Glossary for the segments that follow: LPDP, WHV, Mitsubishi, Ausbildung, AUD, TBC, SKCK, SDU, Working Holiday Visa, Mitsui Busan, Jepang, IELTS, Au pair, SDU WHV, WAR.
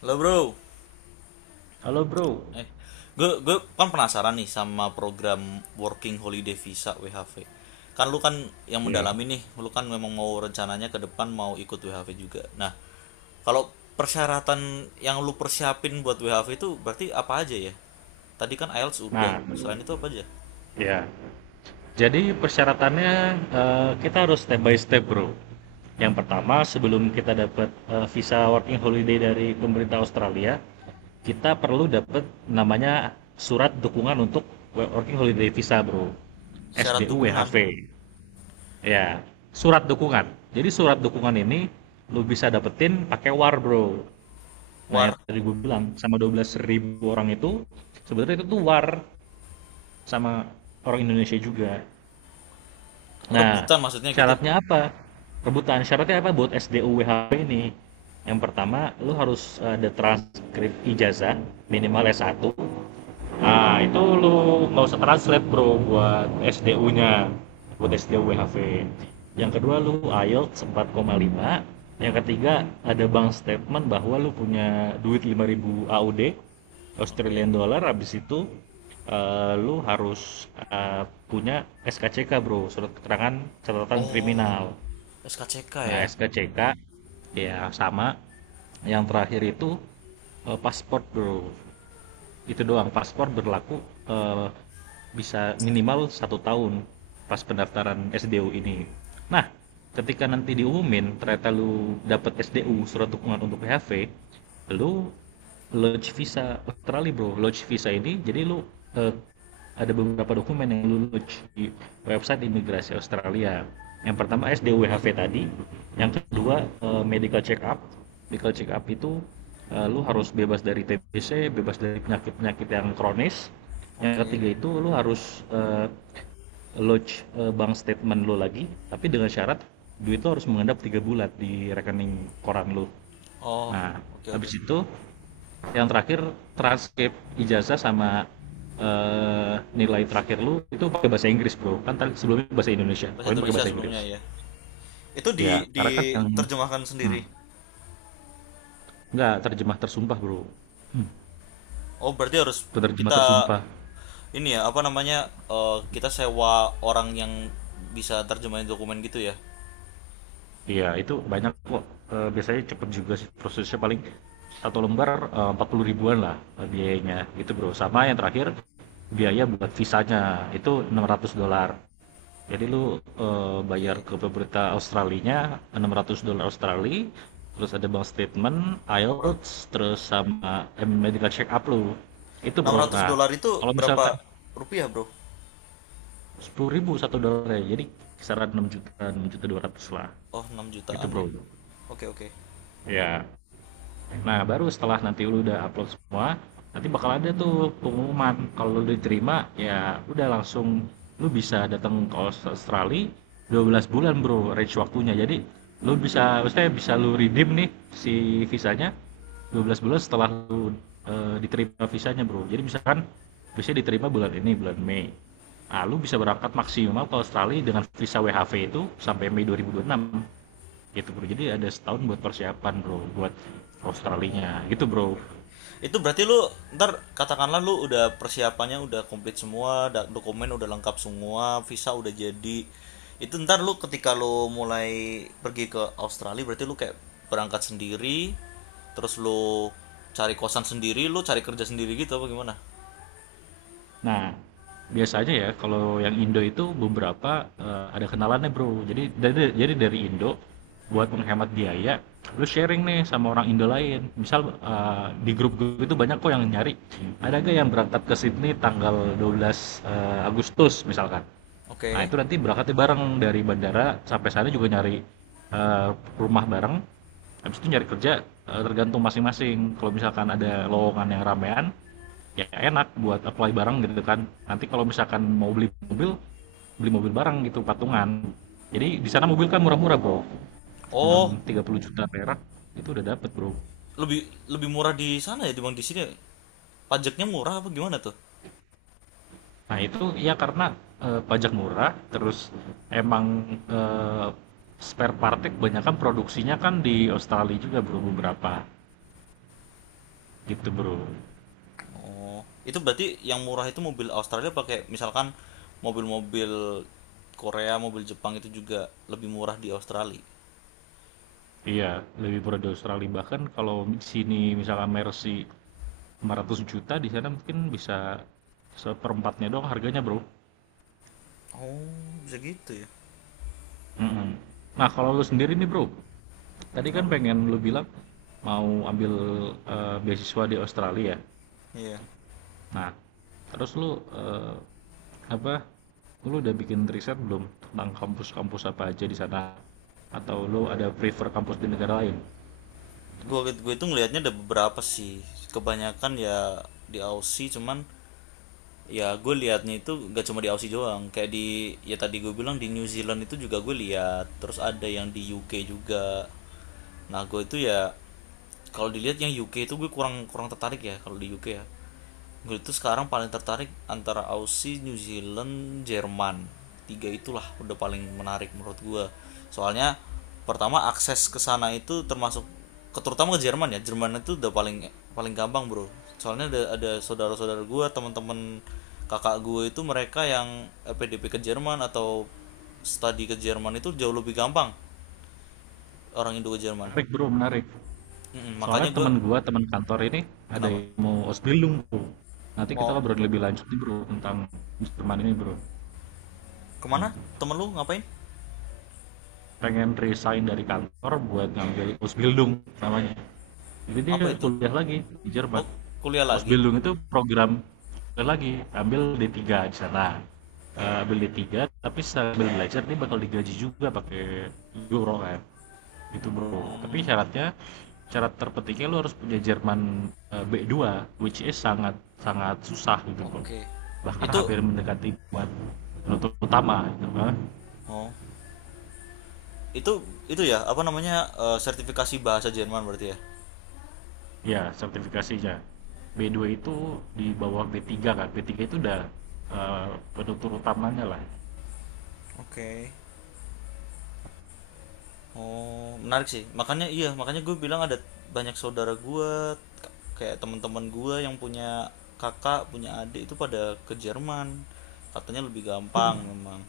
Halo bro. Halo bro. Eh, gue kan penasaran nih sama program Working Holiday Visa WHV. Kan lu kan yang Ya. mendalami nih, lu kan memang mau rencananya ke depan mau ikut WHV juga. Nah, kalau persyaratan yang lu persiapin buat WHV itu berarti apa aja ya? Tadi kan IELTS udah. Nah, Selain itu apa aja? ya. Jadi persyaratannya kita harus step by step, bro. Yang pertama, sebelum kita dapat visa working holiday dari pemerintah Australia, kita perlu dapat namanya surat dukungan untuk working holiday visa, bro. Syarat SDU dukungan, WHV. Ya, surat dukungan. Jadi surat dukungan ini lu bisa dapetin pakai WAR, bro. Nah, yang war, tadi gue bilang sama 12.000 orang itu sebenarnya itu tuh WAR. Sama orang Indonesia juga. Nah, rebutan maksudnya gitu. syaratnya apa? Rebutan. Syaratnya apa buat SDUWHP ini? Yang pertama, lu harus ada transkrip ijazah minimal S1. Nah, Oke, itu lu nggak usah translate bro buat SDU-nya, buat SDU WHV. Yang kedua lu IELTS 4,5. Yang ketiga ada bank statement bahwa lu punya duit 5.000 AUD, oke. Australian Dollar. Habis itu lu harus punya SKCK bro, surat keterangan catatan Oh, kriminal. SKCK Nah, ya. SKCK ya sama. Yang terakhir itu paspor bro, itu doang. Paspor berlaku eh, bisa minimal 1 tahun pas pendaftaran SDU ini. Nah, ketika nanti diumumin ternyata lu dapet SDU surat dukungan untuk PHV, lu lodge visa Australia bro. Lodge visa ini jadi lu eh, ada beberapa dokumen yang lulus di website imigrasi Australia. Yang pertama Oke, SDWHV tadi, yang hah? kedua medical check up. Medical check up itu lu harus bebas dari TBC, bebas dari penyakit-penyakit yang kronis. Yang Oke. ketiga itu lu harus lodge bank statement lu lagi, tapi dengan syarat duit lu harus mengendap 3 bulan di rekening koran lu. Oh, Nah, oke, oke. habis itu yang terakhir transkrip ijazah sama eh, nilai terakhir lu itu pakai bahasa Inggris bro, kan tadi sebelumnya bahasa Indonesia Bahasa poin pakai Indonesia bahasa sebelumnya Inggris. ya, itu Ya karena kan yang diterjemahkan hmm, sendiri. nggak terjemah tersumpah bro. hmm, Oh, berarti harus Terjemah kita tersumpah. ini ya apa namanya, kita sewa orang yang bisa terjemahin dokumen gitu ya. Iya itu banyak kok. Biasanya cepet juga sih prosesnya, paling satu lembar 40 ribuan lah, biayanya gitu bro. Sama yang terakhir biaya buat visanya itu 600 dolar. Jadi lu bayar Oke, ke pemerintah Australinya 600 dolar Australia, terus ada bank statement, okay. IELTS, terus sama medical check up lu. Itu enam bro. ratus Nah, dolar itu kalau misalkan berapa rupiah bro? 10.000 satu dolarnya, jadi kisaran 6 juta, 6 juta 200 lah. Oh, enam Itu jutaan bro. ya. Oke, okay, oke, okay. Ya. Nah, baru setelah nanti lu udah upload semua, nanti bakal ada tuh pengumuman. Kalau lu diterima, ya udah langsung lu bisa datang ke Australia 12 bulan, Bro, range waktunya. Jadi, lu bisa maksudnya bisa lu redeem nih si visanya 12 bulan setelah lu diterima visanya, Bro. Jadi, misalkan bisa diterima bulan ini, bulan Mei. Nah, lu bisa berangkat maksimal ke Australia dengan visa WHV itu sampai Mei 2026, gitu bro. Jadi ada setahun buat persiapan bro buat Oh, Australinya, gitu oke, bro. oke. Itu berarti lu ntar katakanlah lu udah persiapannya udah komplit semua, dokumen udah lengkap semua, visa udah jadi. Itu ntar lu ketika lu mulai pergi ke Australia berarti lu kayak berangkat sendiri, terus lu cari kosan sendiri, lu cari kerja sendiri, gitu apa gimana? Nah biasanya, ya kalau yang Indo itu beberapa ada kenalannya bro, jadi dari Indo. Buat menghemat biaya lu sharing nih sama orang Indo lain, misal di grup gue itu banyak kok yang nyari ada gak yang berangkat ke Sydney tanggal 12 Agustus misalkan. Nah Oke. itu nanti berangkatnya bareng dari bandara sampai sana, juga nyari eh, rumah bareng. Habis itu nyari kerja, tergantung masing-masing. Kalau misalkan ada lowongan yang ramean, ya enak buat apply bareng gitu kan. Nanti kalau misalkan mau beli mobil, beli mobil bareng gitu, patungan. Jadi di sana mobil kan murah-murah bro, cuma Oh, 30 juta perak itu udah dapet bro. lebih lebih murah di sana ya dibanding di sini. Ya? Pajaknya murah apa gimana tuh? Nah itu ya, karena pajak murah terus emang spare partnya kebanyakan produksinya kan di Australia juga bro, beberapa gitu bro. Oh, itu berarti yang murah itu mobil Australia, pakai misalkan mobil-mobil Korea, mobil Jepang, itu juga lebih murah di Australia. Iya lebih murah di Australia. Bahkan kalau di sini misalkan Mercy 500 juta, di sana mungkin bisa seperempatnya doang harganya bro. Oh, bisa gitu ya. Mm-mm. Nah kalau lu sendiri nih bro, tadi kan Kenapa? pengen lu bilang mau ambil beasiswa di Australia. Iya. Nah terus lu apa, lu udah bikin riset belum tentang kampus-kampus apa aja di sana, atau lu ada prefer kampus di negara lain? Gue itu ngelihatnya ada beberapa sih. Kebanyakan ya di Aussie, cuman ya gue liatnya itu gak cuma di Aussie doang, kayak di ya tadi gue bilang di New Zealand itu juga gue lihat, terus ada yang di UK juga. Nah, gue itu ya kalau dilihat yang UK itu gue kurang kurang tertarik ya, kalau di UK ya gue itu sekarang paling tertarik antara Aussie, New Zealand, Jerman. Tiga itulah udah paling menarik menurut gue, soalnya pertama akses ke sana itu termasuk, terutama ke Jerman ya. Jerman itu udah paling paling gampang bro, soalnya ada saudara-saudara gue, teman-teman kakak gue itu, mereka yang PDP ke Jerman atau studi ke Jerman itu jauh lebih gampang orang Indo ke Jerman. Menarik bro, menarik. Mm-mm, Soalnya makanya gue. teman gua, teman kantor ini ada Kenapa? yang mau Ausbildung bro. Nanti kita Mau ngobrol lebih lanjut nih bro tentang Jerman ini bro. kemana temen lu, ngapain? Pengen resign dari kantor buat ngambil Ausbildung namanya. Jadi dia Apa itu? kuliah lagi di Jerman. Oh, kuliah lagi. Ausbildung itu program kuliah lagi, ambil D3 di sana. Eh, ambil D3 tapi sambil belajar dia bakal digaji juga pakai euro kan. Gitu bro. Tapi Hmm, syaratnya, syarat terpentingnya lo harus punya Jerman B2, which is sangat sangat susah gitu bro. oke, okay. Bahkan Itu. hampir mendekati buat penutup utama gitu. Hah? Oh, itu itu ya apa namanya, sertifikasi bahasa Jerman berarti ya? Ya sertifikasinya. B dua itu di bawah B3 kan. B3 itu udah eh, penutur utamanya lah. Oke, okay. Oh, menarik sih. Makanya iya, makanya gue bilang ada banyak saudara gue, kayak teman-teman gue yang punya kakak, punya adik itu pada ke Jerman. Katanya lebih Itu, gampang memang.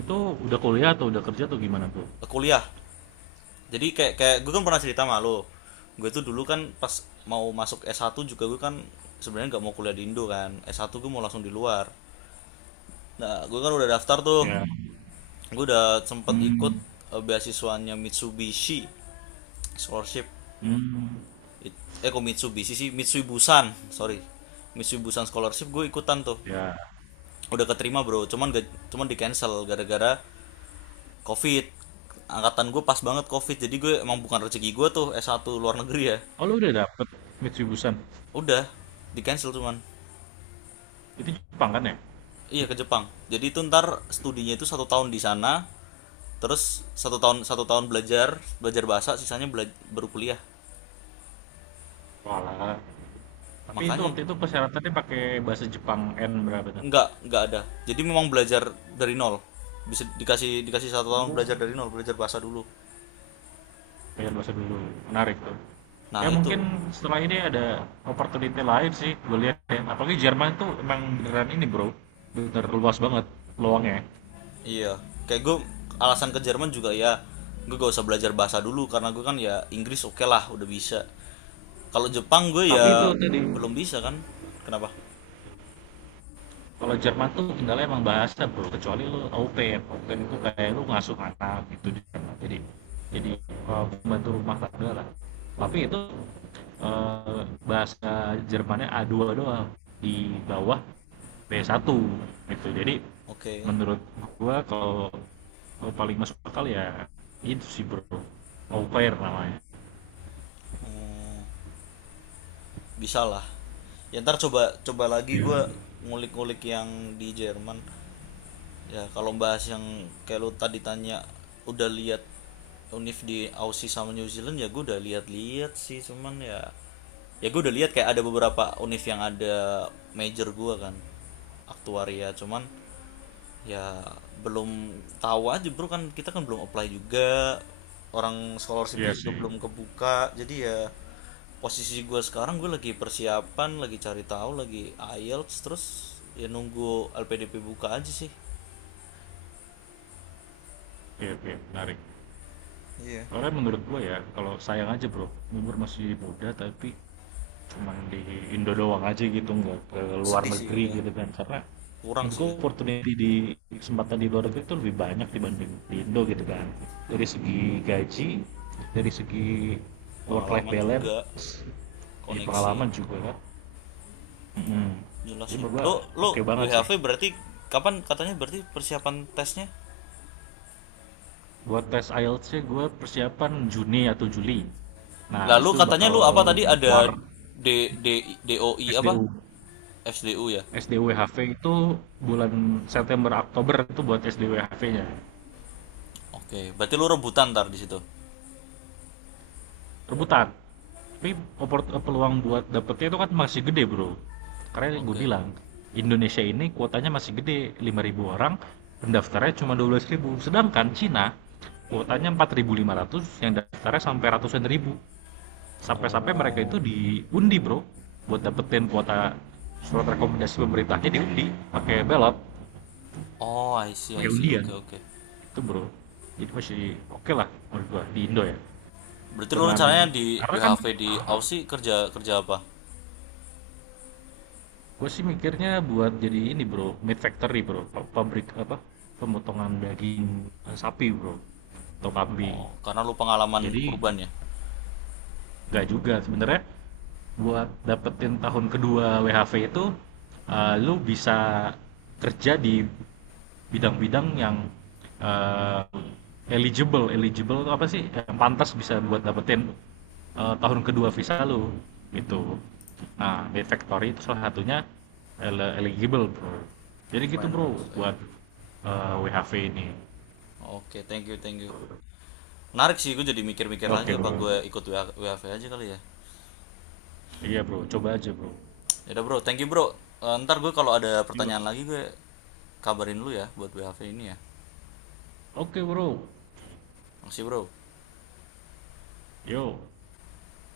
itu udah kuliah atau udah kerja atau gimana tuh? Kuliah. Jadi kayak kayak gue kan pernah cerita sama lo. Gue tuh dulu kan pas mau masuk S1 juga, gue kan sebenarnya nggak mau kuliah di Indo kan. S1 gue mau langsung di luar. Nah, gue kan udah daftar tuh. Ya. Gue udah sempet ikut Hmm. Beasiswanya Mitsubishi scholarship, Hmm. Kok Mitsubishi sih, Mitsui Busan, sorry, Mitsui Busan scholarship gue ikutan tuh, Ya. udah keterima bro, cuman gak, cuman di cancel gara-gara covid. Angkatan gue pas banget covid, jadi gue emang bukan rezeki gue tuh s satu luar negeri ya. Oh, lu udah dapet Mitsubishi-an. Udah di cancel, cuman Itu Jepang kan ya? iya, ke Jepang, jadi itu ntar studinya itu satu tahun di sana. Terus satu tahun belajar belajar bahasa, sisanya baru kuliah. Walah. Tapi itu Makanya waktu itu persyaratannya pakai bahasa Jepang N berapa tuh? nggak ada, jadi memang belajar dari nol, bisa dikasih dikasih satu tahun belajar dari nol, belajar bahasa dulu. Belajar bahasa dulu, menarik tuh. Nah Ya mungkin itu. setelah ini ada opportunity lain sih, gue lihat ya. Apalagi Jerman tuh emang beneran ini bro, bener luas banget peluangnya. Iya kayak gue, alasan ke Jerman juga ya gue gak usah belajar bahasa dulu, karena gue kan ya Inggris oke lah udah bisa, kalau Jepang gue Tapi itu ya tadi, belum bisa kan. Kenapa? kalau Jerman tuh kendala emang bahasa bro, kecuali lu au pair. Au pair itu kayak lu ngasuh anak gitu di Jerman. Jadi, pembantu rumah tangga lah. Tapi itu bahasa Jermannya A2 doang, di bawah B1 gitu. Jadi Oke. menurut gua kalau kalau paling masuk akal ya itu sih bro, au pair namanya. Hmm, bisa lah ya, ntar coba coba lagi gue Iya. ngulik-ngulik yang di Jerman. Ya, kalau bahas yang kayak lu tadi tanya, udah lihat Unif di Aussie sama New Zealand, ya gue udah lihat-lihat sih, cuman ya ya gue udah lihat kayak ada beberapa Unif yang ada major gue kan aktuaria, cuman ya belum tahu aja bro, kan kita kan belum apply juga, orang Ya scholarshipnya juga sih. belum kebuka, jadi ya posisi gue sekarang gue lagi persiapan lagi, cari tahu lagi IELTS, terus ya nunggu LPDP buka aja sih. Oke oke, menarik. Iya. Soalnya menurut gua ya, kalau sayang aja bro umur masih muda tapi cuma di Indo doang aja gitu, nggak ke luar Sedih sih negeri ya. gitu kan. Karena Kurang menurut sih gua ya. opportunity di kesempatan di luar negeri itu lebih banyak dibanding di Indo gitu kan, dari segi gaji, dari segi work life Pengalaman juga, balance, di koneksi pengalaman juga kan. Mhm. jelas Jadi sih. Bapak Lo oke lo banget sih. WHV berarti kapan katanya berarti persiapan tesnya? Buat tes IELTS-nya gue persiapan Juni atau Juli. Nah, habis Lalu itu katanya bakal lu apa tadi, buat WAR ada D D DOI apa? SDU. SDU ya. SDUWHV itu bulan September Oktober itu buat SDUWHV-nya. Oke, berarti lu rebutan ntar di situ. Rebutan. Tapi peluang buat dapetnya itu kan masih gede, Bro. Karena gue Oke. bilang, Indonesia ini kuotanya masih gede, 5.000 orang, pendaftarnya cuma 12.000. Sedangkan Cina kuotanya 4.500, yang daftarnya sampai ratusan ribu. Sampai-sampai mereka Oh. itu diundi bro buat dapetin kuota surat rekomendasi pemerintahnya, diundi pakai belot, Oh, I see, I pakai see. undian Oke, oke. itu bro. Jadi masih oke lah menurut gua di Indo ya. Berarti lu Dengan, rencananya di karena kan WHV di Aussie kerja kerja apa? gua sih mikirnya buat jadi ini bro, meat factory bro, pabrik apa pemotongan daging sapi bro atau kambing. Oh, karena lu pengalaman Jadi kurban ya. nggak juga sebenarnya, buat dapetin tahun kedua WHV itu lu bisa kerja di bidang-bidang yang eh, eligible, eligible apa sih yang pantas bisa buat dapetin tahun kedua Oke. visa lu gitu. Nah di factory itu salah satunya eligible bro. Jadi gitu Lumayan bro, bagus lah ya. buat WHV ini. Oke, thank you, thank you. Menarik sih, gue jadi mikir-mikir lagi Oke apa bro. gue ikut WAV aja kali ya. Iya bro coba aja bro. Ya udah bro, thank you bro. Ntar gue kalau ada pertanyaan lagi gue kabarin lu ya buat WAV ini ya. Oke bro. Makasih bro. Yo.